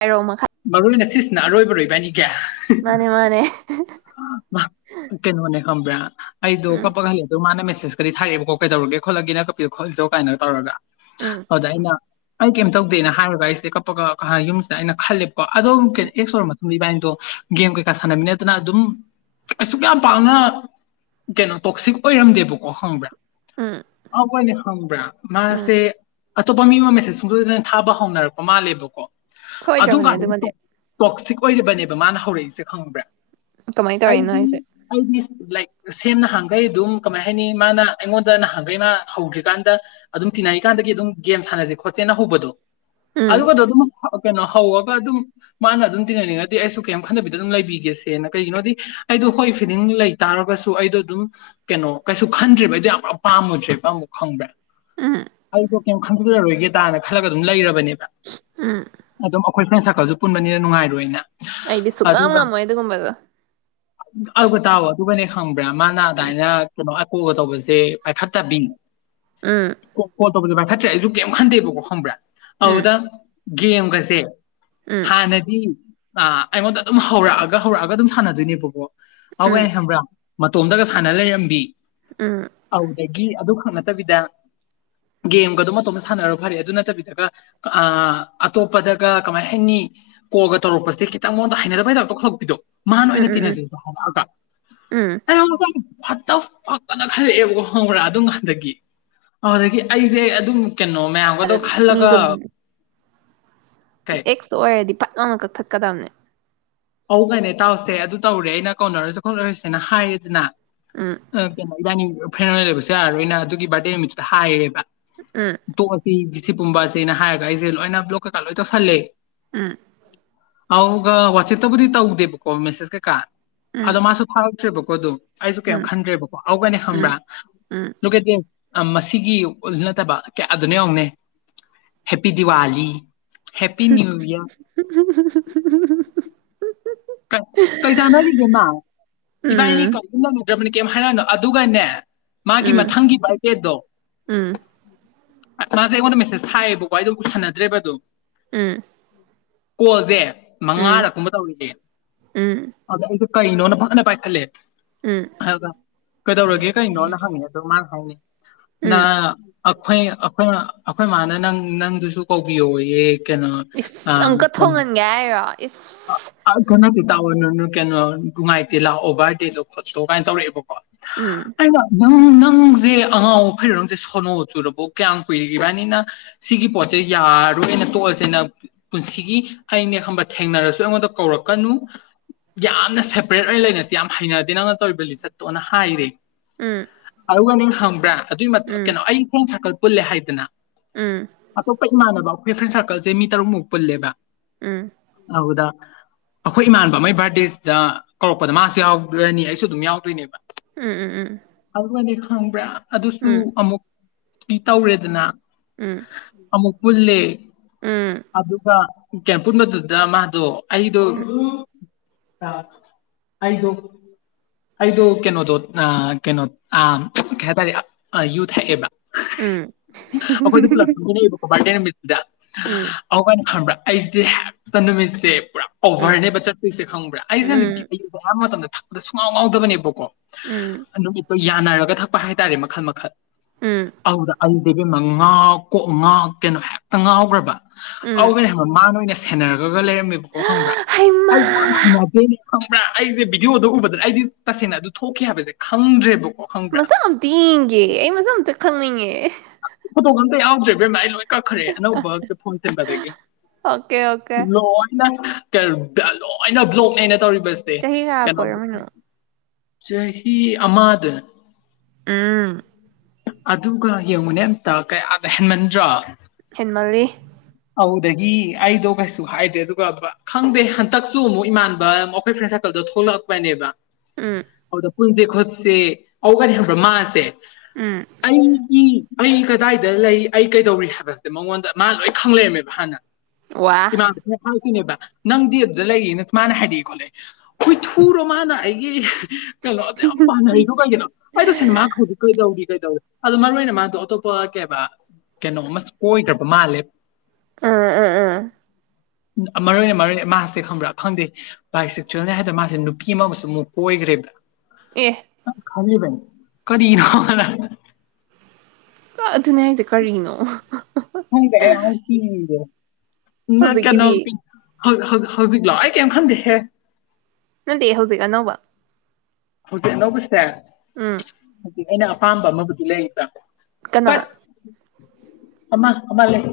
ꯍꯥꯏꯔꯣ ꯃꯈꯥ ꯃꯔꯨ ꯑꯣꯏꯅ ꯁꯤꯁꯦ ꯑꯔꯣꯏ ꯕꯔꯣ ꯏꯕꯥꯟꯅꯤ ꯃꯥꯅꯦ ꯃꯥꯅꯦ ꯀꯩꯅꯣ ꯅꯦ ꯈꯪꯕ꯭ꯔꯥ ꯑꯩꯗꯣ ꯎꯝ ꯀꯞꯄꯒ ꯍꯂꯦ ꯑꯗꯨ ꯃꯥꯅ ꯃꯁ ꯁꯀꯗꯤꯊꯥꯔꯛꯑꯦꯕꯀꯣ ꯀꯤꯖꯧꯔꯒꯦ ꯈꯣꯠꯂꯥꯒꯦ ꯀꯥꯏꯅꯒ ꯇꯧꯔꯥꯒ ꯎꯝ ꯑꯗꯑꯩꯅ ꯑꯩ ꯀꯩꯝ ꯇꯧꯗꯦꯅ ꯍꯥꯏꯔꯒ ꯑꯩꯁꯦ ꯀꯞꯄꯒ ꯌꯨꯝꯁꯤꯗ ꯑꯩꯅ ꯈꯜꯂꯤ ꯑꯗꯨꯝ ꯀꯩ ꯑꯦꯛꯁ ꯕꯥꯏꯗꯣ ꯒꯦꯝ ꯀꯩꯀꯥ ꯁꯥꯟꯅꯃꯤꯅꯗꯅ ꯑꯗꯨꯝ ꯑꯁꯨꯛ ꯌꯥꯝ ꯄꯥꯛꯅ ꯀꯩꯅꯣ ꯇꯣꯛꯁꯤꯛ ꯑꯣꯏꯔꯝꯗꯦꯕꯀꯣ ꯈꯪꯕ꯭ꯔꯥ ꯎꯝ ꯃꯣꯏꯅꯦ ꯈꯪꯕ꯭ꯔꯥ ꯎꯝ ꯃꯥꯁꯦ ꯑꯇꯣꯞꯄ ꯃꯤ ꯃ ꯃꯦꯁꯦꯁ ꯁꯨꯡꯁꯣꯏꯁꯣꯏꯗꯅ ꯊꯥꯕ ꯍꯧꯅꯔꯛꯄ ꯃꯥꯜꯂꯦꯕꯀꯣ ꯑꯗꯨ ꯁꯣꯏꯗ꯭ꯔꯕꯅꯦ ꯀꯟꯗꯗꯤ ꯑꯗꯨꯃꯗꯤ ꯇꯣꯛ ꯇꯣꯛꯁꯤꯛ ꯀꯣꯏꯕꯅꯦꯕ ꯃꯥꯅ ꯍꯧꯔꯛꯏꯁꯦ ꯈꯪꯕ꯭ꯔꯥ ꯀꯃꯥꯏꯅ ꯇꯧꯔꯤꯅꯣ ꯑꯩꯁꯦ ꯁꯦꯝꯅꯍꯥꯡꯈꯩ ꯑꯗꯨꯝ ꯀꯃꯥꯏ ꯍꯥꯏꯅꯤ ꯃꯥꯅ ꯑꯩꯉꯣꯟꯗ ꯅꯍꯥꯟꯈꯩ ꯃꯥ ꯍꯧꯗ꯭ꯔꯤꯀꯥꯟꯗ ꯑꯗꯨꯝ ꯇꯤꯟꯅꯔꯤꯀꯥꯟꯗꯒꯤ ꯑꯗꯨꯝ ꯒꯦꯝ ꯁꯥꯟꯅꯁꯦ ꯈꯣꯠꯁꯦꯅ ꯍꯧꯕꯗꯣ ꯑ ꯎꯝ ꯀꯗꯣ ꯑꯗꯨ [unintelligible] ꯀꯩꯅꯣ ꯍꯧꯔꯒ ꯑꯗꯨꯝ ꯃꯥꯅ ꯑꯗꯨꯝ ꯇꯤꯟꯅꯅꯤꯡꯉꯗꯤ ꯑꯩꯁꯨ ꯀꯩꯝ ꯈꯟꯗꯕꯤꯗ ꯑꯗꯨꯝ ꯂꯩꯕꯤꯒꯦꯁꯦ ꯁꯦꯅ ꯀꯩꯒꯤꯅꯣꯗꯤ ꯑꯩꯗꯣ ꯍꯣꯏ ꯐꯤꯂꯤꯡ ꯂꯩ ꯇꯥꯔꯒꯁꯨ ꯑꯩꯗꯣ ꯑꯗꯨꯝ ꯀꯩꯅꯣ ꯀꯩꯁꯨ ꯈꯟꯗ꯭ꯔꯦꯕ ꯑꯩꯗꯣ ꯌꯥꯝ ꯀꯟ ꯄꯥꯝꯃꯨꯗ꯭ꯔꯦꯕ ꯑꯃꯛ ꯈꯪꯕ꯭ꯔꯥ ꯎꯝ ꯑꯩ ꯀꯝ ꯈꯟꯖꯜꯂꯔꯣꯏꯒꯦꯗꯥꯅ ꯈꯜꯂꯒ ꯑꯗꯨꯝ ꯂꯩꯔꯕꯅꯦ ꯎꯝ ꯑꯗ ꯑꯩꯈꯣꯏ ꯐ꯭ꯔꯦꯟ ꯁ꯭ꯔꯥꯀꯜꯁꯨ ꯄꯨꯟꯕꯥꯅꯤꯅ ꯅꯨꯡꯉꯥꯏꯔꯣꯏꯅ ꯑꯩꯗꯤ ꯁꯛꯉꯝ ꯉꯝꯃꯣꯏ ꯑꯗꯨꯒꯨꯝꯕꯗꯣ ꯑꯒ ꯇꯋꯣ [unintelligible] ꯑꯗꯨꯒꯅꯦ ꯈꯪ [unintelligible] ꯃꯥꯏ ꯑꯗꯥꯏꯅ ꯀꯨꯜ ꯇꯧꯕꯁꯦ ꯄꯥꯏꯈꯠꯇꯕꯤꯅꯤ ꯎꯝ ꯇꯧꯕꯥꯁꯨ ꯄꯥꯏꯈꯠ ꯇ꯭ꯔꯦ ꯑꯩꯖꯨ ꯀꯩꯝ ꯈꯟꯗꯦꯕꯀꯣ ꯈꯪꯕ꯭ꯔꯥ ꯎꯝ ꯍꯧꯗꯝ [unintelligible] ꯒꯦꯝꯒꯁꯦ ꯎꯝ ꯍꯥꯥ ꯅꯗꯤ ꯑꯥ ꯑꯩꯉꯣꯟꯗ ꯑꯗꯨꯝ ꯍꯧꯔꯛꯑꯒ ꯒ ꯍꯧꯔꯛꯑꯒ ꯑꯗꯨꯝ ꯁꯥꯟꯅꯗꯣꯏꯅꯦꯕꯀꯣ ꯎꯝ ꯑꯦꯒꯩꯅ ꯈꯪꯕꯔ ꯃꯇꯣꯝꯗ ꯒ ꯁꯥꯟꯅ ꯂꯩꯔꯝꯕꯤ ꯎꯝ ꯑꯣꯏꯗꯒꯤ ꯑꯗ ꯅꯠꯇꯕꯤꯗ ꯒꯦꯝꯒ ꯑꯗꯨꯝ ꯃꯇꯣꯝꯇ ꯁꯥꯟꯅꯔ ꯐꯔꯦ ꯑꯗꯨ ꯅꯠꯇꯕꯤꯗꯒ ꯒꯦꯝꯒꯗꯨ ꯃꯇꯣꯝ ꯁꯥꯟꯅꯔꯣ ꯑꯗꯨ ꯅꯠ꯭ꯇꯕꯤꯗꯒ ꯑꯥ ꯑꯇꯣꯞꯄꯗꯒ ꯀꯃꯥꯏ ꯍꯥꯏꯅꯤ ꯀꯣꯜꯒ ꯇꯧꯔꯛꯄꯁꯦ ꯈꯤꯇꯪ ꯃꯉꯣꯟꯗ ꯍꯩꯅꯗꯕꯒꯤ ꯇꯥꯄ ꯇꯧꯈꯠ ꯏꯗꯣ ꯃꯥꯅ ꯎꯝ ꯑꯣꯏꯅ ꯎꯝ ꯎꯝ ꯇꯤꯟꯅꯁꯦ ꯍꯥꯏꯔꯛꯑꯒ ꯎꯝ ꯐꯠꯇ ꯄꯛꯀꯅ ꯈꯜꯂꯛꯑꯦꯕꯀꯣ ꯈꯪꯕ꯭ꯔꯥ ꯑꯗꯨꯝ ꯀꯥꯟꯗꯒꯤ ꯑꯗꯨꯗꯒꯤ ꯑꯩꯁꯦ ꯑꯗꯨꯝ ꯀꯩꯅꯣ ꯃꯌꯥꯝꯒꯗꯣ ꯑꯗ ꯈꯜꯂꯒ ꯃꯤꯗꯣ ꯀꯩ ꯑꯦꯛꯁ ꯑꯣꯏꯔꯗꯤ ꯅꯪꯅ ꯀꯠꯊꯠꯀꯗꯕꯅꯦ ꯑꯣꯏꯒꯅꯦ ꯇꯥꯎꯁꯦ ꯑꯗꯨ ꯇꯧꯔꯦ ꯑꯩꯅ ꯀꯧꯅꯔꯁꯦ ꯈꯣꯠꯂꯔꯁꯦꯅ ꯍꯥꯏꯌꯦꯗꯅ ꯎꯝ ꯑꯗꯨꯅꯤ ꯏꯅꯥꯟꯅꯤ ꯐ꯭ꯔꯦꯟ ꯑꯣꯏꯅ ꯂꯩꯕꯁꯨ ꯌꯥꯔꯣꯏꯅ ꯑꯗꯨꯒꯤ ꯕꯥꯔꯗꯦ ꯅꯨꯃꯤꯠꯇꯨꯗ ꯍꯥꯏꯔꯦꯕ ꯎꯝ ꯇꯣ ꯑꯄꯤ ꯁꯤꯒꯨꯝꯕꯁꯅ ꯍꯥꯏꯔꯒ ꯑꯩꯁꯦ ꯂꯣꯏꯅ ꯕ꯭ꯂꯣꯛ ꯀꯩꯀꯥ ꯂꯣꯏ ꯇꯧꯁꯜꯂꯦ ꯑꯝ ꯑꯧꯒ ꯋꯥꯆꯦꯞꯇꯕꯨꯗꯤ ꯇꯧꯗꯦꯕꯀꯣ ꯃꯦꯁꯦꯁ ꯀꯩꯀꯥ ꯎꯝ ꯑꯗꯣ ꯃꯥꯁꯨ ꯊꯥꯎ ꯆꯠꯇꯔꯦꯕ ꯀꯣ ꯑꯗꯨꯝ ꯑꯩꯁꯨ ꯀꯩꯝ ꯎꯝ ꯈꯟꯗ꯭ꯔꯦꯕꯀꯣ ꯑꯎꯒꯅꯦ ꯎꯝ ꯈꯪꯕ꯭ꯔꯥ ꯎꯝ ꯎꯝ ꯀꯩ ꯃꯁꯤꯒꯤ ꯅꯠꯇꯕ ꯀꯌꯥ ꯗꯅꯨ ꯌꯦꯡꯉꯨꯅꯦ ꯍꯦꯄꯤ ꯗꯤꯋꯥꯂꯤ ꯍꯦꯞꯄꯤ ꯅ꯭ꯌꯨ ꯍꯝ ꯌꯔ ꯍꯝ ꯍꯝꯍꯝ ꯀꯩ ꯆꯥꯟꯅꯔꯤꯒꯦ ꯃꯥ ꯎꯝ ꯏꯕꯥꯏꯅꯤ ꯎꯝ ꯀꯔꯤꯒ ꯕꯅꯤ ꯀꯩ ꯍꯥꯏꯔꯛꯅꯣ ꯑꯗꯨꯒꯅꯦ ꯃꯥꯒꯤ ꯎꯝ ꯃꯊꯪꯒꯤ ꯕꯥꯔꯗꯦꯗꯣ ꯑꯁ ꯃꯥꯁꯦ ꯑꯩꯉꯣꯟꯗ ꯃꯦꯁꯦꯁ ꯊꯥꯏꯌꯦꯕꯀꯣ ꯑꯩꯗꯣ ꯎꯁꯤꯟꯅꯗ꯭ꯔꯦꯕꯗꯣ ꯑꯗꯨꯝ ꯎꯝ [inaudible] ꯀꯣꯜꯖꯦ ꯎꯝ ꯃꯉꯥꯗꯛ ꯀꯨꯝꯕ ꯇꯧꯏꯅꯦ ꯎꯝ ꯑ ꯀꯩꯅꯣꯟ ꯐꯠ ꯄꯥꯏꯈꯠꯂꯦ ꯎꯝ ꯑꯒ ꯀꯩꯗꯧꯔꯒꯦ ꯀꯩꯅꯣꯅ ꯍꯪꯉꯦ ꯑꯗꯣ ꯃꯥꯅ ꯍꯥꯏꯅꯤ ꯅꯥ ꯎꯝ ꯑꯩꯈꯣꯏ ꯑꯩꯈꯣꯏ ꯑꯩꯈꯣꯏ ꯃꯥꯅ ꯅꯪ ꯅꯪꯗꯨꯁꯨ ꯀꯧꯕꯤꯌꯣꯌꯦ ꯀꯩꯅꯣ ꯏꯁ ꯑꯃꯨꯛꯀ ꯊꯣꯡꯍꯟꯒꯦ ꯍꯥꯏꯔꯣ ꯏꯁ ꯀꯅꯛꯇꯤ ꯇꯥꯑꯣꯅꯥ ꯀꯩꯅꯣ ꯅꯨꯡꯉꯥꯏꯇꯦ ꯂꯥꯛꯑꯣ ꯕꯔꯗꯦ ꯗꯣ ꯈꯣꯠꯇꯣ ꯀꯥꯏꯅ ꯇꯧꯔꯛꯑꯦꯕ ꯎꯝ ꯅꯪ ꯅꯪꯁꯦ ꯑꯉꯥꯎ ꯑꯐꯩꯔꯪ ꯅꯪꯁꯦ ꯁꯣꯅꯣ ꯆꯨꯔꯥꯕꯣ ꯀꯌꯥꯝ ꯀꯨꯏꯔꯒꯦ ꯏꯕꯅꯤꯅꯥ ꯁꯤꯒꯤ ꯄꯣꯠꯁꯦ ꯌꯥꯔꯣꯏꯅ ꯇꯣꯛꯑꯁꯦꯅ ꯄꯨꯟꯁꯤꯒꯤ ꯍꯥꯏꯅꯦ ꯈꯕ ꯊꯦꯡꯅꯔꯁꯨ ꯑꯩꯉꯣꯟꯗ ꯀꯧꯔꯛꯀꯅꯨ ꯌꯥꯝꯅ ꯁꯦꯄꯔꯦꯠ ꯑꯣꯏꯅ ꯂꯩꯅꯁꯤ ꯌꯥꯝ ꯍꯩꯅꯗꯦ ꯅꯪꯅ ꯇꯧꯔꯤꯕ ꯂꯤꯆꯠꯇꯣꯅ ꯍꯥꯏꯔꯦ ꯎꯝ ꯑꯗꯨꯒꯅꯦ ꯍꯪꯕ꯭ꯔꯥ ꯑꯗꯨꯏ ꯃꯇꯨꯉ ꯀꯩꯅꯣ ꯑꯩ ꯐꯔ꯭ꯦꯟ ꯁꯥꯔꯀꯜ ꯄꯨꯜꯂꯦ ꯍꯥꯏꯗꯅ ꯑꯇꯣꯞꯄ ꯏꯃꯥꯟꯅꯕ ꯐꯔꯦꯟ ꯁꯔꯀꯜ ꯁꯦ ꯃꯤ ꯇꯔꯨꯛ ꯃꯨꯛ ꯄꯨꯜꯂꯦꯕ ꯎꯃ ꯑꯗꯨꯗ ꯑꯩꯈꯣꯏ ꯏꯃꯥꯟꯅꯕꯥ ꯑꯃꯃꯩ ꯕꯥꯔꯗꯦꯁꯤꯗ ꯀꯧꯔꯛꯄꯗ ꯃꯥꯁꯨ ꯌꯥꯎꯔꯅꯤ ꯑꯩꯁꯨ ꯑꯗꯨꯝ ꯌꯥꯎꯗꯣꯏꯅꯦꯕ ꯎꯝ ꯎꯝ ꯎꯝ ꯈꯪꯕꯔꯥ ꯑꯗꯨꯁꯨ ꯑꯃꯨꯛ ꯏ ꯇꯧꯔꯦꯗꯅ ꯑꯃꯨꯛ ꯄꯨꯜꯂꯦ ꯑꯗꯨꯒ ꯀꯌꯥꯝ ꯄꯨꯨꯟꯕꯗꯨꯗ ꯗ ꯃꯥꯗꯣ ꯑꯩꯗꯣ ꯑꯥ ꯑꯩꯗꯣ ꯑꯩꯗꯣ ꯀꯩꯅꯣꯗꯣ ꯅꯥ ꯀꯩꯅꯣ ꯑꯥ ꯀꯩꯍꯥꯏꯇꯥꯔꯦ ꯌꯨ ꯊꯛꯑꯕꯥ ꯑꯈꯣꯏꯗꯣ ꯄꯨꯂꯞ ꯊꯛꯃꯤꯟꯅꯩ ꯑꯕꯥꯀꯣ ꯕꯥꯔꯗꯦ ꯅꯨꯃꯤꯠ ꯗ ꯎꯝ ꯑꯧꯒꯥꯅꯦ ꯈꯡꯕꯔꯥ ꯑꯩꯗꯤ ꯍꯦꯛ ꯇꯥ ꯅꯨꯃꯤꯠꯁꯦ ꯄꯨꯔꯥ ꯑꯣꯚꯔ ꯅꯦꯕꯥ ꯆꯠꯇꯣꯏꯁꯦ ꯈꯪꯕꯔ꯭ ꯑꯩꯁꯦ [inaudible] ꯑꯗ ꯁꯨꯡꯉꯥꯎ ꯉꯥꯎꯗꯕꯅꯦꯕꯀꯣ ꯎꯝ ꯅꯨꯃꯤꯠꯇꯣ ꯌꯥꯅꯔꯒ ꯊꯛꯄ ꯍꯥꯏꯇꯥꯔꯦ ꯃꯈꯜ ꯃꯈꯜ ꯎꯝ ꯑꯋꯧꯗ ꯑꯩꯁꯦ ꯏꯕꯦꯝꯃ ꯉꯥꯎ ꯀꯣꯛ ꯉꯥꯎꯇꯅ ꯍꯦꯛꯇ ꯉꯥꯎꯒꯔꯥꯕ ꯎꯝ ꯑꯧꯒꯅꯦ ꯈꯉꯕ ꯃꯅꯥ ꯑꯣꯏꯅ ꯁꯥ [unintelligible] ꯑꯗꯨꯒ ꯂꯩꯔꯝꯃꯦꯕꯀꯣ ꯈꯪꯡꯕꯔ ꯍꯩꯃꯥ ꯑꯩꯗꯤ ꯔꯥꯝ ꯊꯩꯅꯗꯦ ꯈꯪꯕ꯭ꯔꯥ ꯑꯩꯁꯦ ꯚꯤꯗꯤꯑꯣꯗꯣ ꯎꯕꯗꯅ ꯑꯩꯗꯤ ꯇꯁꯦꯡꯅ ꯑꯗꯨ ꯊꯣꯛꯈꯤ ꯍꯥꯏꯕꯗꯣ ꯈꯪꯗ꯭ꯔꯦꯕ ꯃꯁꯛ ꯑꯝꯇ ꯌꯦꯡꯒꯦ ꯑꯩ ꯃꯁꯛ ꯑꯝꯇ ꯈꯪꯅꯤꯡꯉꯦ ꯄꯣꯇꯣꯒ ꯑꯝꯠ ꯌꯧꯗꯔꯦ ꯏꯕꯦꯝꯃ ꯑꯩ ꯂꯧꯏ ꯀꯛꯈ꯭ꯔꯦ ꯑꯅꯧꯕ ꯐꯣꯟ ꯁꯤꯟꯕꯗꯒꯤ ꯑꯣꯀꯦ ꯑꯣꯀꯦ ꯂꯣꯏꯅ ꯂꯣꯏꯅ ꯕ꯭ꯂꯣꯛꯅꯦ ꯑꯩ ꯇꯧꯔꯤꯕꯁꯦ ꯆꯍꯤ ꯀꯌꯥ ꯀꯩꯅꯣ ꯀꯣꯏꯔꯝꯃꯤꯅꯣ ꯁꯍꯤ ꯑꯃꯗ ꯑꯝ ꯑꯗꯨꯒ ꯌꯦꯡꯉꯨꯅꯦ ꯑꯝꯇ ꯀꯌꯥꯗ ꯍꯦꯟꯃꯟꯗ꯭ꯔꯥ ꯃꯜꯂꯤ ꯑꯗꯨꯗꯒꯤ ꯑꯩꯗꯣ ꯀꯩꯁꯨ ꯍꯥꯏꯗꯔꯦ ꯑꯗꯨꯒ ꯈꯪꯗꯦ ꯍꯟꯇꯛꯁꯨ ꯑꯃꯨꯛ ꯏꯃꯥꯟꯕ ꯑꯩꯈꯣꯏ ꯐ꯭ꯔꯦꯟ ꯁꯔꯀꯜꯗꯣ ꯊꯣꯛꯂꯛꯄꯅꯦꯕ ꯎꯝ [unintelligible] ꯄꯨꯟꯖꯦ ꯈꯣꯠꯁꯦ ꯑꯗꯨꯒꯅꯦ ꯈꯪꯕ꯭ꯔꯥ ꯃꯥꯁꯦ ꯎꯝ ꯑꯩꯒꯤ ꯑꯩ ꯀꯗꯥꯏꯗ ꯂꯩ ꯑꯩ ꯀꯩꯗꯧꯔꯤ ꯍꯥꯏꯕꯁꯦ ꯃꯉꯣꯟꯗ ꯃꯥ ꯂꯣꯏ ꯈꯪꯂꯩꯔꯝꯃꯦꯕ ꯍꯥꯟꯅ ꯋꯥ [unintelligible] ꯅꯦꯕ ꯅꯪꯗꯤ ꯑꯗꯨꯗ ꯂꯩꯌꯦꯅ ꯃꯥꯅ ꯍꯥꯏꯔꯛꯏ ꯈꯣꯠꯂꯦ ꯍꯨꯏꯊꯨꯔꯣ ꯃꯥꯅ ꯑꯩꯒꯤ ꯀꯩꯅꯣ ꯑꯗꯨꯛꯌꯝ ꯄꯥꯝꯅꯔꯤꯗꯣ ꯀꯩꯒꯤꯅꯣ ꯑꯩ ꯇꯥꯁꯦꯡꯅ ꯃꯥꯡꯈꯔ [unintelligible] ꯀꯩꯗꯧꯋꯦ ꯑꯗꯣ ꯃꯔꯨꯑꯣꯏꯅ ꯃꯥꯗꯣ ꯑꯇꯣꯞꯄ ꯀꯩ ꯑꯦꯕ ꯀꯩꯅꯣ ꯑꯃꯁꯨ ꯀꯣꯏꯒ꯭ꯔꯥꯕ ꯃꯥꯜꯂꯦ ꯑꯥ ꯑꯥ ꯑꯥ ꯃꯔꯨꯑꯣꯏꯅ ꯃꯔꯨꯑꯣꯏꯅ ꯃꯥꯁꯦ ꯈꯪꯕ꯭ꯔꯥ ꯈꯪꯗꯦ ꯕꯥꯏ ꯁꯦꯛꯆꯨꯋꯦꯜꯅꯤ ꯍꯥꯏꯗꯣ ꯃꯥꯁꯦ ꯅꯨꯄꯤ ꯑꯃꯒꯁꯨ ꯑꯃꯨꯛ ꯀꯣꯏꯈ꯭ꯔꯦꯕ ꯑꯦ ꯈꯜꯂꯤꯕꯅꯤ ꯀꯔꯤꯅꯣꯅ ꯑꯗꯨꯅꯦ ꯍꯥꯏꯖꯦ ꯀꯔꯤꯅꯣ [unintelligible] ꯍꯧꯖꯤꯛꯀꯤꯗꯤ [unintelligible] ꯍꯧ ꯍꯧ ꯍꯧꯖꯤꯛꯂꯣ ꯑꯩ ꯀꯩꯝ ꯈꯪꯗꯦꯍꯦ ꯅꯠꯇꯦ ꯍꯧꯖꯤꯛ ꯑꯅꯧꯕ ꯍꯧꯖꯤꯛ ꯑꯅꯧꯕꯁꯦ ꯑꯝ ꯑꯩꯅ ꯑꯄꯥꯝꯕ ꯑꯃꯕꯨꯗꯤ ꯂꯩꯕ ꯀꯅꯥ ꯕꯠ ꯑꯃ ꯑꯃ ꯂꯩ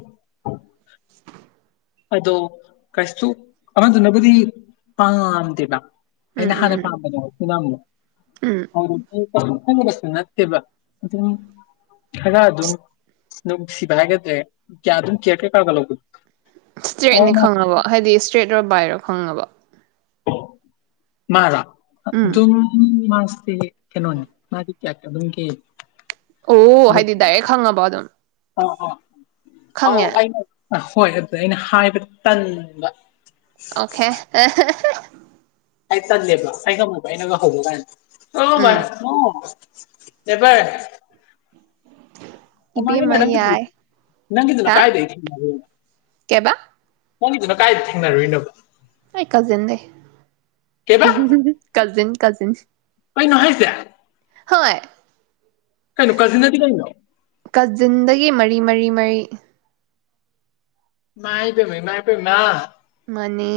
ꯑꯗꯣ ꯀꯩꯁꯨ ꯑꯃꯗꯨꯅꯕꯨꯗꯤ ꯄꯥꯝꯗꯦꯕ ꯎꯝ ꯑꯩꯅ ꯎꯝ ꯍꯥꯟꯅ ꯎꯝ ꯄꯥꯝꯕꯅꯦꯕ ꯎꯝ [unintelligible] [unintelligible] ꯈꯪꯗꯕꯁꯨ ꯅꯠꯇꯦꯕ ꯑꯗꯨꯝ ꯈꯔ ꯑꯗꯨꯝ ꯅꯨꯡꯁꯤꯕ ꯍꯥꯏꯒꯗ꯭ꯔ ꯀꯌꯥ ꯑꯗꯨꯝ ꯀꯦꯌꯔ ꯀꯩꯀꯥꯒ ꯂꯧꯕꯗꯣ ꯏꯁꯇ꯭ꯔꯦꯠꯅꯤ ꯑꯗꯨꯅ ꯈꯪꯉꯕꯣ ꯍꯥꯏꯗꯤ ꯏꯁꯇ꯭ꯔꯦꯠ ꯂꯣ ꯕꯥꯏꯔꯣ ꯐꯪꯉꯕꯣ ꯃꯥꯔꯣ ꯎꯝ ꯑꯗꯨꯝ ꯃꯥ ꯁꯤꯒꯤ ꯀꯩꯅꯣꯅꯦ ꯃꯥꯗꯤ ꯀꯌꯥ ꯑꯗꯨꯝꯒꯤ ꯑꯣꯍꯍ ꯍꯥꯏꯗꯤ ꯗꯥꯏꯔꯦꯛ ꯈꯪꯉꯕꯣ ꯑꯗꯨꯝ ꯑ ꯑ ꯑꯧ ꯈꯪꯉꯦ ꯑꯩꯅ ꯑ ꯍꯣꯏ ꯑꯗꯨꯗ ꯑꯩꯅ ꯍꯥꯏꯕ ꯇꯟꯕ ꯑꯣꯀꯦ ꯑꯍꯦꯍꯦ ꯑꯩ ꯇꯜꯂꯦꯕ ꯑꯩ ꯉꯝꯃꯣꯏꯕ ꯑꯩꯅꯒ ꯍꯧꯕ ꯀꯥꯏꯅ ꯑꯣ ꯃꯥꯏ ꯎꯝ ꯒꯣꯠ ꯅꯦꯚꯔ ꯏꯕꯦꯝꯃ [unintelligible] ꯅꯪꯒꯤ ꯌꯥꯏ ꯅꯪꯒꯤꯗꯨꯅ ꯀꯥꯏꯗꯩ ꯀꯦꯕꯥ ꯃꯣꯏꯒꯤꯗꯨꯅ ꯀꯥꯏꯗ ꯊꯦꯡꯅꯔꯨꯏꯅꯣ ꯑꯩ ꯀꯖꯤꯟ ꯅꯦ ꯀꯩꯕ ꯍꯝ ꯍꯝ ꯀꯖꯤꯟ ꯀꯖꯤꯟꯁ ꯀꯩꯅꯣ ꯍꯥꯏꯖꯦ ꯍꯣꯏ ꯀꯩꯅꯣ ꯀꯖꯤꯟ ꯑꯗꯤ ꯀꯩꯅꯣ ꯕꯤ ꯃꯔꯤ ꯃꯔꯤ ꯏꯃꯥꯏꯄꯦꯝꯃ ꯏꯃꯥꯏꯄꯦꯝꯃ ꯃꯥꯅꯦ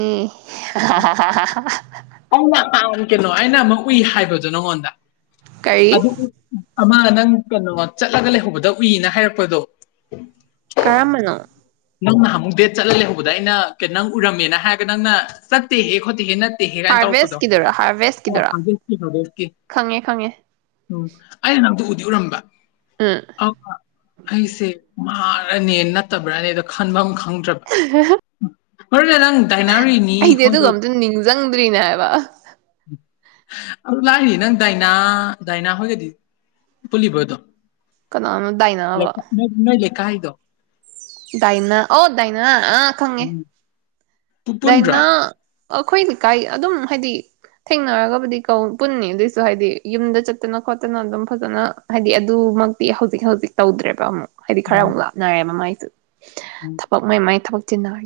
ꯍꯥꯍꯥꯍꯥ ꯑꯧ ꯌꯥꯝ ꯄꯥꯝ ꯀꯩꯅꯣ ꯑꯩꯅ ꯑꯃ ꯎꯏ ꯍꯥꯏꯕꯗꯣ ꯅꯪꯉꯣꯟꯗ ꯀꯔꯤ ꯑꯗꯨ ꯑꯃ ꯅꯪ ꯀꯩꯅꯣ ꯆꯠꯂꯒ ꯂꯩꯍꯧꯕꯗ ꯎꯏꯌꯦꯅ ꯍꯥꯏꯔꯛꯄꯗꯣ ꯀꯔꯝꯕꯅꯣ ꯅꯪ ꯉꯍꯥꯃꯨꯛ ꯗꯦꯠ ꯆꯠꯂ ꯂꯩꯍꯧꯕꯗ ꯑꯩꯅ ꯀꯩꯅ ꯅꯪ ꯎꯔꯝꯃꯦꯅ ꯍꯥꯏꯔꯒ ꯅꯪꯅ ꯆꯠꯇꯦꯍꯦ ꯈꯣꯠꯇꯦꯍꯦ ꯅꯠ ꯇꯦꯅ ꯇꯧꯔꯛꯄꯗꯣ ꯍꯥꯔꯚꯦꯁꯀꯤꯗꯨꯔꯥ ꯍꯥꯔꯚꯦꯁꯀꯤꯗꯨꯔꯥ ꯈꯪꯉꯦ ꯈꯪꯉꯦ [unintelligible] ꯑꯩꯅ ꯅꯪꯗꯣ ꯎꯗꯤ ꯎꯔꯝꯕ ꯎꯝ ꯑ ꯑꯩꯁꯦ ꯃꯥꯔꯅꯦ ꯅꯠꯇꯕ꯭ꯔꯅꯦꯗꯣ ꯈꯥꯟꯕꯝ ꯈꯪ ꯈꯪꯗꯔꯕ [unintelligible] ꯑꯩꯗꯤ ꯑꯗꯨꯒ ꯑꯃꯇ ꯅꯤꯡꯁꯤꯡꯗ꯭ꯔꯤꯅꯦ ꯍꯥꯏꯕ ꯑꯗꯨ ꯂꯥꯏꯔꯤ ꯅꯪ ꯗꯥꯏꯅꯥ ꯗꯥꯏꯅꯥ ꯍꯣꯏꯒꯗꯤ ꯄꯨꯜꯂꯤꯕꯣ ꯑꯗꯨꯝ ꯀꯅꯥꯅꯣ ꯗꯥꯏꯅꯥꯕꯣ ꯀꯥꯏꯗꯣ ꯗꯏꯅꯥ ꯑꯣ ꯗꯥꯏꯅꯥ ꯑ ꯈꯪꯉꯦ ꯄꯨꯟꯗ꯭ꯔꯥ ꯗꯥꯏꯅ ꯑꯩꯈꯣꯏ ꯂꯩꯀꯥꯏ ꯑꯗꯨꯝ ꯍꯥꯏꯗꯤ ꯊꯦꯡꯅꯔꯒꯕꯨꯗꯤ ꯀꯧ ꯄꯨꯟꯅꯤ ꯑꯗꯨꯏꯁꯨ ꯍꯥꯏꯗꯤ ꯌꯨꯝꯗ ꯆꯠꯇꯅ ꯈꯣꯠꯇꯅ ꯑꯗꯨꯝ ꯐꯖꯅ ꯍꯥꯏꯗꯤ ꯑꯗꯨꯃꯛꯇꯤ ꯍꯧꯖꯤꯛ ꯍꯧꯖꯤꯛ ꯇꯧꯗ꯭ꯔꯦꯕ ꯑꯃꯨꯛ ꯍꯥꯏꯗꯤ ꯈꯔ ꯎꯝ ꯋꯥꯞꯅꯔꯦ ꯃꯥꯏꯖ ꯑꯗꯨ ꯎꯝ ꯊꯕꯛ ꯃꯥꯏ ꯃꯥꯏ ꯊꯕꯛ ꯆꯦꯅꯥꯏ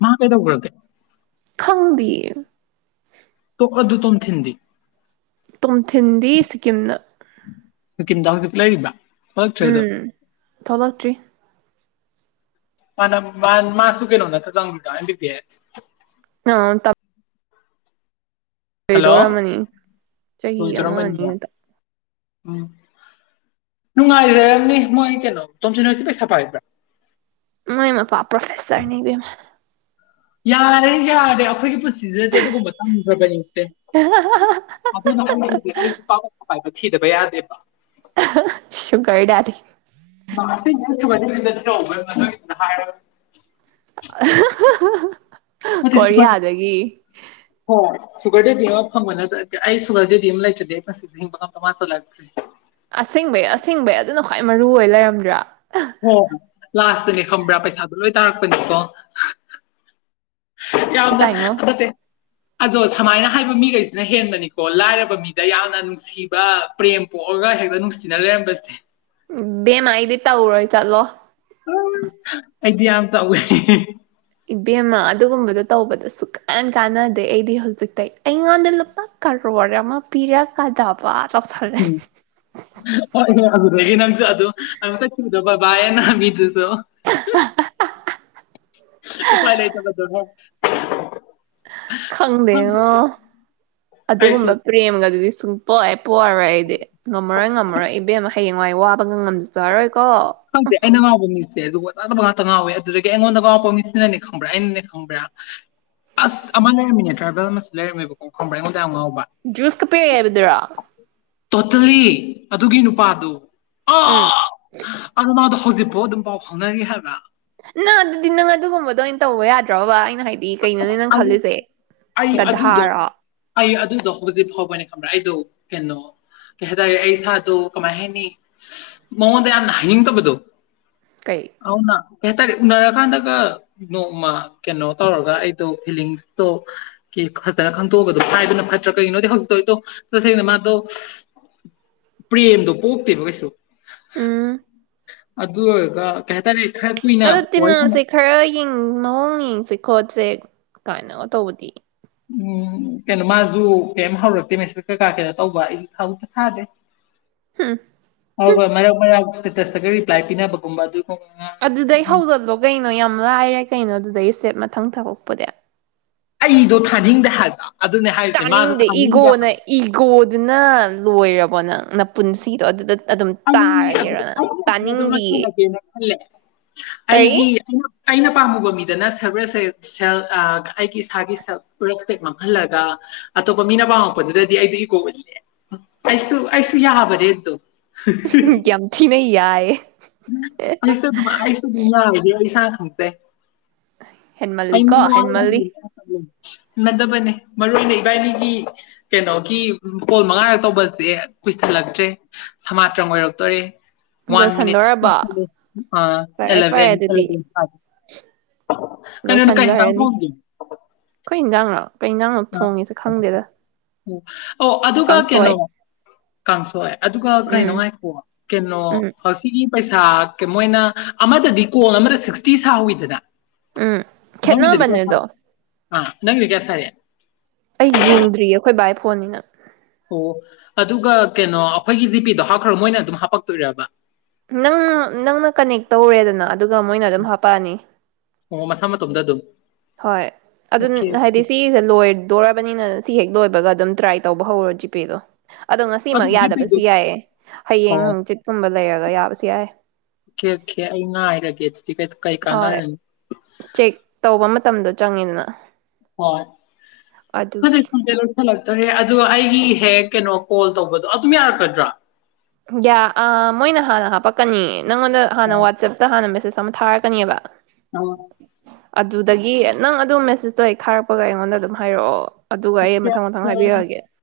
ꯃꯥ ꯀꯩꯗꯧꯒꯔꯥꯒꯦ ꯈꯪꯗꯤꯌꯦ ꯇꯣ ꯑꯗꯣ ꯇꯣꯝꯊꯤꯟꯗꯤ ꯇꯣꯝꯊꯤꯟꯗꯤ ꯁꯤꯀꯤꯝꯗ ꯁꯤꯀꯤꯝꯗ ꯍꯨꯖꯤꯛ ꯂꯩꯔꯤꯕ ꯊꯣꯛꯂꯛꯇ꯭ꯔꯦꯗꯣ ꯎꯝ ꯊꯣꯂꯛꯇ꯭ꯔꯤ ꯃꯥꯅ ꯃꯥ ꯃꯥꯁꯨ ꯀꯩꯅꯣ ꯅꯠꯇꯔꯣ ꯇꯝꯒ꯭ꯔꯤꯗꯣ ꯑꯦꯝ ꯕꯤ ꯕꯤ ꯑꯦꯁ ꯑ ꯇꯝ ꯍꯜꯂꯣ ꯂꯣꯏꯗꯧꯔꯝꯃꯅꯤ ꯆꯍꯤ ꯑꯃ ꯂꯣꯏꯗꯣꯔꯝꯃꯅꯤꯌꯦ ꯑꯅꯤꯗꯨꯗ ꯎꯝ ꯅꯨꯡꯉꯥꯏꯖꯔꯝꯅꯤ ꯃꯣꯏ ꯀꯩꯅꯣ ꯇꯣꯝꯊꯤꯟ ꯍꯣꯏꯁꯦ ꯄꯩꯁꯥ ꯄꯥꯏꯕ꯭ꯔꯥ ꯃꯥꯏ ꯃꯄꯥ ꯄ꯭ꯔꯣꯐꯦꯁꯔꯅꯤ ꯏꯕꯦꯝꯃ ꯌꯥꯔꯦ ꯌꯥꯔꯦ ꯑꯩꯈꯣꯏꯒꯤ ꯄꯨꯟꯁꯤ ꯁꯤꯗꯤ ꯑꯗꯨ ꯑꯗꯨꯒꯨꯝꯕ ꯇꯝꯗꯔꯕꯅꯤꯁꯦ [unintelligible] ꯊꯤꯗꯕ ꯌꯥꯗꯦꯕ ꯁꯨꯒꯔꯗꯦꯗꯤ [unintelligible] ꯀꯣꯔꯤꯌꯥꯗꯒꯤ ꯁꯨꯒꯔꯗꯦꯗꯤ ꯑꯃ ꯐꯪꯕ ꯅꯠꯇꯔꯗꯤ ꯑꯩ ꯁꯨꯒꯔꯗꯦꯗꯤ ꯂꯩꯇꯔꯗꯤ ꯑꯩ ꯀꯁꯨꯕꯤ ꯄꯨꯟꯁꯤꯁꯦ ꯍꯤꯡꯕ ꯉꯝꯗꯧ ꯃꯥꯟꯖꯜꯂꯛꯇꯔꯦ ꯑꯁꯦꯡꯕꯩ ꯑꯁꯦꯡꯕꯩ ꯑꯗꯨꯅ ꯈ꯭ꯋꯥꯏ ꯃꯔꯨ ꯑꯣꯏ ꯂꯩꯔꯝꯗ꯭ꯔꯥ [unintelligible] ꯅꯦ ꯈꯪꯕꯔꯥ ꯄꯩꯁꯥꯗꯣ ꯂꯣꯏ ꯇꯥꯔꯛꯄꯅꯦꯀꯣ ꯌꯥꯝꯅ ꯇꯥꯏꯉꯣ ꯅꯠꯇꯦ ꯑꯗꯣ ꯁꯥꯃꯥꯏꯅ ꯍꯥꯏꯕ ꯃꯤꯈꯩꯁꯤꯅ ꯍꯦꯟꯕꯅꯤꯀꯣ ꯂꯥꯏꯔꯕ ꯃꯤꯗ ꯌꯥꯝꯅ ꯅꯨꯡꯁꯤꯕ ꯄ꯭ꯔꯦꯝ ꯄꯣꯛꯑꯒ ꯍꯦꯛꯇ ꯅꯨꯡꯁꯤꯅ ꯂꯩꯔꯝꯕꯁꯦ ꯎꯝ ꯏꯕꯦꯝꯃꯥ ꯑꯩꯗꯤ ꯇꯧꯔꯣꯏ ꯆꯠꯂꯣ ꯑꯩꯗꯤ ꯌꯥꯝ ꯇꯧꯋꯦ ꯍꯦ ꯍꯦ ꯍꯦ ꯏꯕꯦꯝꯃ ꯑꯗꯨꯒꯨꯝꯕꯗꯣ ꯇꯧꯕꯗ ꯁꯨꯛꯀꯥꯟ ꯀꯥꯟꯅꯗꯦ ꯑꯩꯗꯤ ꯍꯧꯖꯤꯛꯇꯩ ꯑꯩꯉꯣꯟꯗ ꯂꯨꯄꯥ ꯀꯔꯣꯔ ꯑꯃ ꯄꯤꯔꯛꯀꯗꯕ ꯇꯧꯁꯜꯂꯦ [unintelligible] ꯑꯗꯨꯗꯒꯤ ꯅꯪꯁꯨ ꯑꯗꯨꯝ ꯆꯠꯈꯤꯕꯗꯣ ꯕꯕꯥꯏꯑꯦꯅ ꯃꯤꯗꯨꯁꯨ [unintelligible] ꯎꯄꯥꯎ ꯂꯩꯇꯕꯗꯣ ꯈꯪ [unintelligible] ꯈꯪꯗꯦꯉꯣ ꯑꯩꯁꯨ ꯑꯗꯨꯒꯨꯝꯕ ꯄ꯭ꯔꯦꯝꯒꯗꯨꯗꯤ ꯁꯨꯡ ꯄꯣꯛ ꯑꯦ ꯄꯣꯛꯑꯥꯔꯣꯏ ꯑꯩꯗꯤ ꯉꯝꯃꯔꯣꯏ ꯉꯝꯃꯔꯣꯏ ꯏꯕꯦꯝꯃꯥ ꯍꯌꯦꯡꯋꯥꯏ ꯋꯥꯕꯒ ꯉꯝꯖꯔꯔꯣꯏ ꯈꯪꯗꯦ ꯑꯩꯅ ꯉꯥꯎꯕ ꯃꯤꯁꯦ ꯖꯨꯒꯣꯠ ꯆꯥꯗꯕ ꯉꯥꯛꯇ ꯉꯥꯎꯋꯦ ꯑꯗꯨꯗꯒꯤ ꯑꯩꯉꯣꯟꯗ ꯉꯥꯎꯔꯛꯄ ꯃꯤꯁꯤꯅꯅꯦ ꯈꯪꯕꯔꯥ ꯑꯩꯅꯅꯦ ꯈꯪꯕꯔꯥ ꯑꯁ ꯑꯃꯥ ꯂꯩꯔꯝꯃꯤꯅꯦ ꯇ꯭ꯔꯥꯏꯕꯦꯜ ꯑꯃꯁꯨ ꯂꯩꯔꯝꯃꯦꯕꯀꯣ ꯈꯪꯕꯔꯥ ꯑꯩꯉꯣꯟ ꯖꯨꯁꯀ ꯄꯤꯔꯛꯑꯦ ꯍꯥꯏꯕꯗꯨꯔꯣ ꯇꯣꯇꯦꯜꯂꯤ ꯑꯗꯨꯒꯤ ꯅꯨꯄꯥꯗꯨ ꯎꯝ ꯑꯗ ꯃꯥꯗꯣ ꯍꯧꯖꯤꯛꯐꯥꯎ ꯑꯗꯨꯝ ꯄꯥꯎ ꯐꯥꯎꯅꯔꯤ ꯍꯥꯏꯕ ꯅꯪ ꯑꯗꯨꯗꯤ ꯅꯪ ꯑꯗꯨꯒꯨꯝꯕꯗꯣ ꯑꯣꯏꯅ ꯇꯧꯕ ꯌꯥꯗꯔꯣꯕ ꯑꯩꯅ ꯍꯥꯏ ꯑꯩ ꯑꯩ ꯑꯗꯨꯗꯣ ꯒꯙꯥꯔꯣ ꯑꯩ ꯑꯗꯨꯗꯣ ꯍꯧꯖꯤꯛ ꯐꯥꯎꯕꯅꯦ ꯈꯪꯕꯔꯥ ꯑꯩꯗꯣ ꯀꯩꯅꯣ ꯀꯩ ꯍꯥꯏꯇꯥꯔꯦ ꯑꯩ ꯏꯁꯥꯗꯣ ꯀꯃꯥꯏ ꯍꯥꯏꯅꯤ ꯃꯉꯣꯟꯗ ꯌꯥꯝꯅ ꯍꯥꯏꯅꯤꯡꯗꯕꯗꯣ ꯀꯩ ꯑꯧꯅ ꯀꯩ ꯍꯥꯏꯇꯥꯔꯦ ꯎꯅꯔꯀꯥꯟꯗꯒ ꯅꯣꯡꯃ ꯀꯩꯅꯣ ꯇꯧꯔꯒ ꯑꯩꯗꯣ ꯐꯤꯂꯤꯡꯁꯇꯣ ꯀꯤ ꯐꯖꯅ ꯈꯪꯗꯣꯛꯑꯒꯗꯣ ꯍꯥꯏꯕꯅ ꯐꯠꯇ꯭ꯔꯥ ꯀꯩꯒꯤꯅꯣꯗꯤ ꯍꯧꯖꯤꯛꯇꯣ ꯑꯩꯗꯣ ꯇꯁꯦꯡꯅ ꯃꯥꯗꯣ ꯄ꯭ꯔꯦꯝꯗꯣ ꯄꯣꯛꯇꯦꯕ ꯀꯩꯁꯨ ꯎꯝ ꯑꯗꯨ ꯑꯣꯏꯔꯒ ꯀꯩ ꯍꯥꯏꯇꯥꯅꯤ ꯑꯗꯣ ꯇꯤꯅꯥꯁꯦ ꯈꯔ ꯌꯦꯡ ꯃꯑꯣꯡ ꯌꯦꯡꯁꯦ ꯈꯣꯠꯁꯦ ꯀꯥꯏꯅꯒ ꯇꯧꯕꯗꯤ ꯎꯝ ꯀꯩꯅꯣ ꯃꯥꯖꯨ ꯀꯩꯝ ꯍꯧꯔꯛꯇꯦ ꯃꯦꯁꯦꯠꯁ ꯀꯩꯀꯥ ꯀꯩꯅꯣ ꯇꯧꯕ ꯑꯩꯁꯨ ꯍꯧꯗꯦ ꯊꯥꯗꯦ ꯍꯝ ꯑꯗꯨꯒ ꯃꯔꯛ-ꯃꯔꯛ ꯏꯁꯇꯦꯇꯁꯇꯒ ꯔꯤꯄ꯭ꯂꯥꯏ ꯄꯤꯅꯕꯒꯨꯝꯕ ꯑꯗꯨ ꯑꯗꯨꯗꯩ ꯍꯧꯖꯤꯜꯂꯣ ꯀꯩꯅꯣ ꯌꯥꯝ ꯂꯥꯏꯔꯦ ꯀꯩꯅꯣ ꯑꯗꯨꯗꯒꯤ ꯁꯇꯦꯞ ꯃꯊꯪ ꯊꯃꯛꯄꯗꯤ ꯑꯩꯗꯣ ꯊꯥꯅꯤꯡꯗꯦ ꯍꯥꯏꯕ ꯑꯗꯨꯅꯦ ꯍꯥꯏꯔꯤꯁꯦ ꯃꯥꯁꯨ ꯇꯥꯅꯤꯡꯗꯦ ꯊꯥꯅꯤꯡꯗꯦ ꯏꯒꯣꯅ ꯍꯥꯏꯕ ꯏꯒꯣꯗꯨꯅ ꯂꯣꯏꯔꯕꯣ ꯅꯪ ꯄꯨꯟꯁꯤꯗꯣ ꯑꯗꯨꯗ ꯑꯗꯨꯝ ꯑꯩ ꯇꯥꯔꯒꯦꯔꯥ ꯑꯩ ꯑꯗꯨꯝ ꯇꯥꯅꯤꯡꯗꯤꯌꯦ ꯂꯣꯏꯁꯤꯜꯂꯒꯦꯅ ꯈꯜꯂꯦ ꯀꯔꯤ ꯑꯩꯒꯤ ꯑꯩꯅ ꯄꯥꯝꯃꯨꯕ ꯃꯤꯗꯅ ꯁꯕꯔꯦꯁ ꯁꯦꯜ ꯁꯦꯐ ꯑ ꯑꯩꯒꯤ ꯏꯁꯥꯒꯤ ꯁꯦꯜꯐ ꯔꯦꯁꯄꯦꯛ ꯃꯥꯡꯍꯜꯂꯒ ꯑꯇꯣꯞꯄ ꯃꯤꯅ ꯄꯥꯝꯃꯛꯄꯗꯨꯗꯗꯤ ꯑꯩꯗꯨ ꯏꯒꯣꯒꯗꯤꯅꯦ ꯑꯩꯁꯨ ꯑꯩꯁꯨ ꯌꯥꯕꯅꯦꯗꯨꯝ ꯌꯥꯝ ꯊꯤꯅ ꯌꯥꯏꯌꯦ ꯑꯩꯁꯨ ꯑꯗꯨꯝ ꯑꯩꯁꯨ ꯑꯗꯨꯝ ꯌꯥꯕꯅꯦ ꯏꯁꯥꯅ ꯈꯡꯇ꯭ꯔꯦ ꯑꯩꯗꯤ ꯍꯦꯟꯃꯜꯂꯤꯀꯣ ꯃꯋꯥ ꯍꯦꯟꯃꯜꯂꯤ ꯂꯧꯕꯤꯗꯦ ꯏꯕꯦꯝꯃ ꯅꯗꯕꯅꯦ ꯃꯔꯨ ꯑꯣꯏꯅ ꯏꯕꯥꯏꯅꯤꯒꯤ ꯀꯅꯣꯒꯤ ꯀꯣꯜ ꯃꯉꯥꯔꯛ ꯇꯧꯕꯁꯦ ꯀꯨꯏꯁꯤꯜꯂꯛꯇ꯭ꯔꯦ ꯁꯃꯥꯇ꯭ꯔꯪ ꯑꯣꯏꯔꯛꯇꯣꯔꯦ ꯂꯣꯏꯁꯟꯗꯣꯔ ꯌꯥꯔꯕꯣ ꯑ ꯑꯦꯂꯚꯦꯟ ꯑꯦꯂꯚꯦꯟ ꯍꯥꯏ ꯀꯩꯅꯣ ꯀꯩ ꯍꯦꯟꯖꯥꯡ ꯊꯣꯡꯒꯦ ꯈꯣꯏ ꯍꯦꯟꯖꯥꯡꯂꯣ ꯑ ꯑꯣ ꯑꯣ ꯑꯗꯨꯒ ꯀꯦꯅꯣ ꯀꯥꯡꯁꯣꯏ ꯀꯥꯡꯁꯣꯏ ꯑꯗꯨꯒ ꯎꯝ ꯀꯩꯅꯣ ꯉꯥꯏꯈꯨꯋꯣ ꯀꯦꯅꯣ ꯎꯝ ꯉꯁꯤꯒꯤ ꯄꯩꯁꯥ ꯀ ꯃꯣꯏꯅ ꯑꯃꯗꯗꯤ ꯀꯣꯜ ꯑꯃꯗ ꯁꯤꯛꯁꯇꯤ ꯁꯥꯍꯧꯋꯤꯗꯅ ꯎꯝ ꯈꯦꯠꯅꯕꯅꯦ ꯑꯗꯣ ꯑ ꯅꯪꯒꯤꯗ ꯀꯌꯥ ꯁꯔꯛꯑꯦ ꯑꯩ ꯌꯦꯡꯗ꯭ꯔꯤꯌꯦ ꯑꯩꯈꯣꯏ ꯕꯥꯏ ꯐꯣꯟꯅꯤꯅ ꯑꯣ ꯑꯗꯨꯒ ꯀꯦꯅꯣ ꯑꯩꯈꯣꯏꯒꯤ ꯖꯤꯄꯦꯗꯣ ꯍꯥꯞꯈ꯭ꯔꯒ ꯃꯣꯏꯅ ꯑꯗꯨꯝ ꯍꯥꯞꯄꯛꯇꯣꯏꯔꯕ ꯅꯪ ꯅꯪꯅ ꯀꯅꯦꯛ ꯇꯧꯔꯦꯗꯅ ꯑꯗꯨꯒ ꯃꯣꯏꯅ ꯑꯗꯨꯝ ꯍꯥꯄꯛꯑꯅꯤ ꯑꯣ ꯃꯁꯥ ꯃꯇꯣꯝꯗ ꯑꯗꯨꯝ ꯍꯣꯏ ꯑꯗꯨꯝ ꯑꯣꯀꯦ ꯑꯣꯀꯦ ꯍꯥꯏꯗꯤ ꯁꯤꯁꯦ ꯂꯣꯏ ꯗꯣꯔꯕꯅꯤꯅ ꯁꯤ ꯍꯦꯛ ꯂꯣꯏꯕꯒ ꯑꯗꯨꯝ ꯇ꯭ꯔꯥꯏ ꯇꯧꯕ ꯍꯧꯔꯣ ꯖꯤꯄꯦꯗꯣ ꯑꯗꯣ ꯑꯗꯨ ꯉꯁꯤꯃꯛ ꯖꯤꯄꯦꯗꯣ ꯌꯥꯗꯕꯁꯨ ꯌꯥꯏꯌꯦ ꯍꯌꯦꯡ ꯑꯣ ꯍꯪꯆꯤꯠꯀꯨꯝꯕ ꯂꯩꯔꯒ ꯌꯥꯕ ꯁꯨ ꯌꯥꯏ ꯀꯦ ꯀꯦ ꯑꯩ ꯉꯥꯏꯔꯒꯦ ꯀꯩ ꯀꯩ ꯍꯣꯏ ꯀꯥꯟꯅꯔꯅꯤ ꯆꯦꯛ ꯇꯧꯕ ꯃꯇꯝꯗ ꯆꯪꯉꯤꯅ ꯍꯣꯏ [unintelligible] ꯇꯔꯦ ꯑꯗꯨꯒ ꯑꯩꯒꯤ ꯍꯦꯛ ꯀꯅꯣ ꯀꯣꯜ ꯇꯧꯕꯗꯣ ꯑꯗꯨꯝ ꯌꯥꯔꯛꯀꯗ꯭ꯔꯥ ꯌꯥ ꯑ ꯃꯣꯏꯅ ꯍꯥꯟꯅ ꯍꯥꯞꯄꯛꯀꯅꯤ ꯅꯪꯉꯣꯟꯗ ꯍꯥꯟꯅ ꯑꯣ ꯋꯥꯆꯞꯇ ꯍꯥꯟꯅ ꯃꯦꯁꯦꯁ ꯑꯃ ꯊꯥꯔꯛꯀꯅꯦꯕ ꯑ ꯑꯗꯨꯗꯒꯤ ꯅꯪ ꯑꯗꯨꯝ ꯃꯦꯁꯦꯁꯇꯣ ꯍꯦꯛ ꯊꯥꯔꯛꯄꯒ ꯑꯩꯉꯣꯟꯗ ꯑꯗꯨꯝ ꯍꯥꯏꯔꯛꯑꯣ ꯑꯗꯨꯒ ꯑꯩ ꯑꯣꯀꯦ ꯃꯊꯪ ꯃꯊꯪ ꯑꯣꯀꯦ ꯍꯥꯏꯕꯤꯔꯛꯑꯒꯦ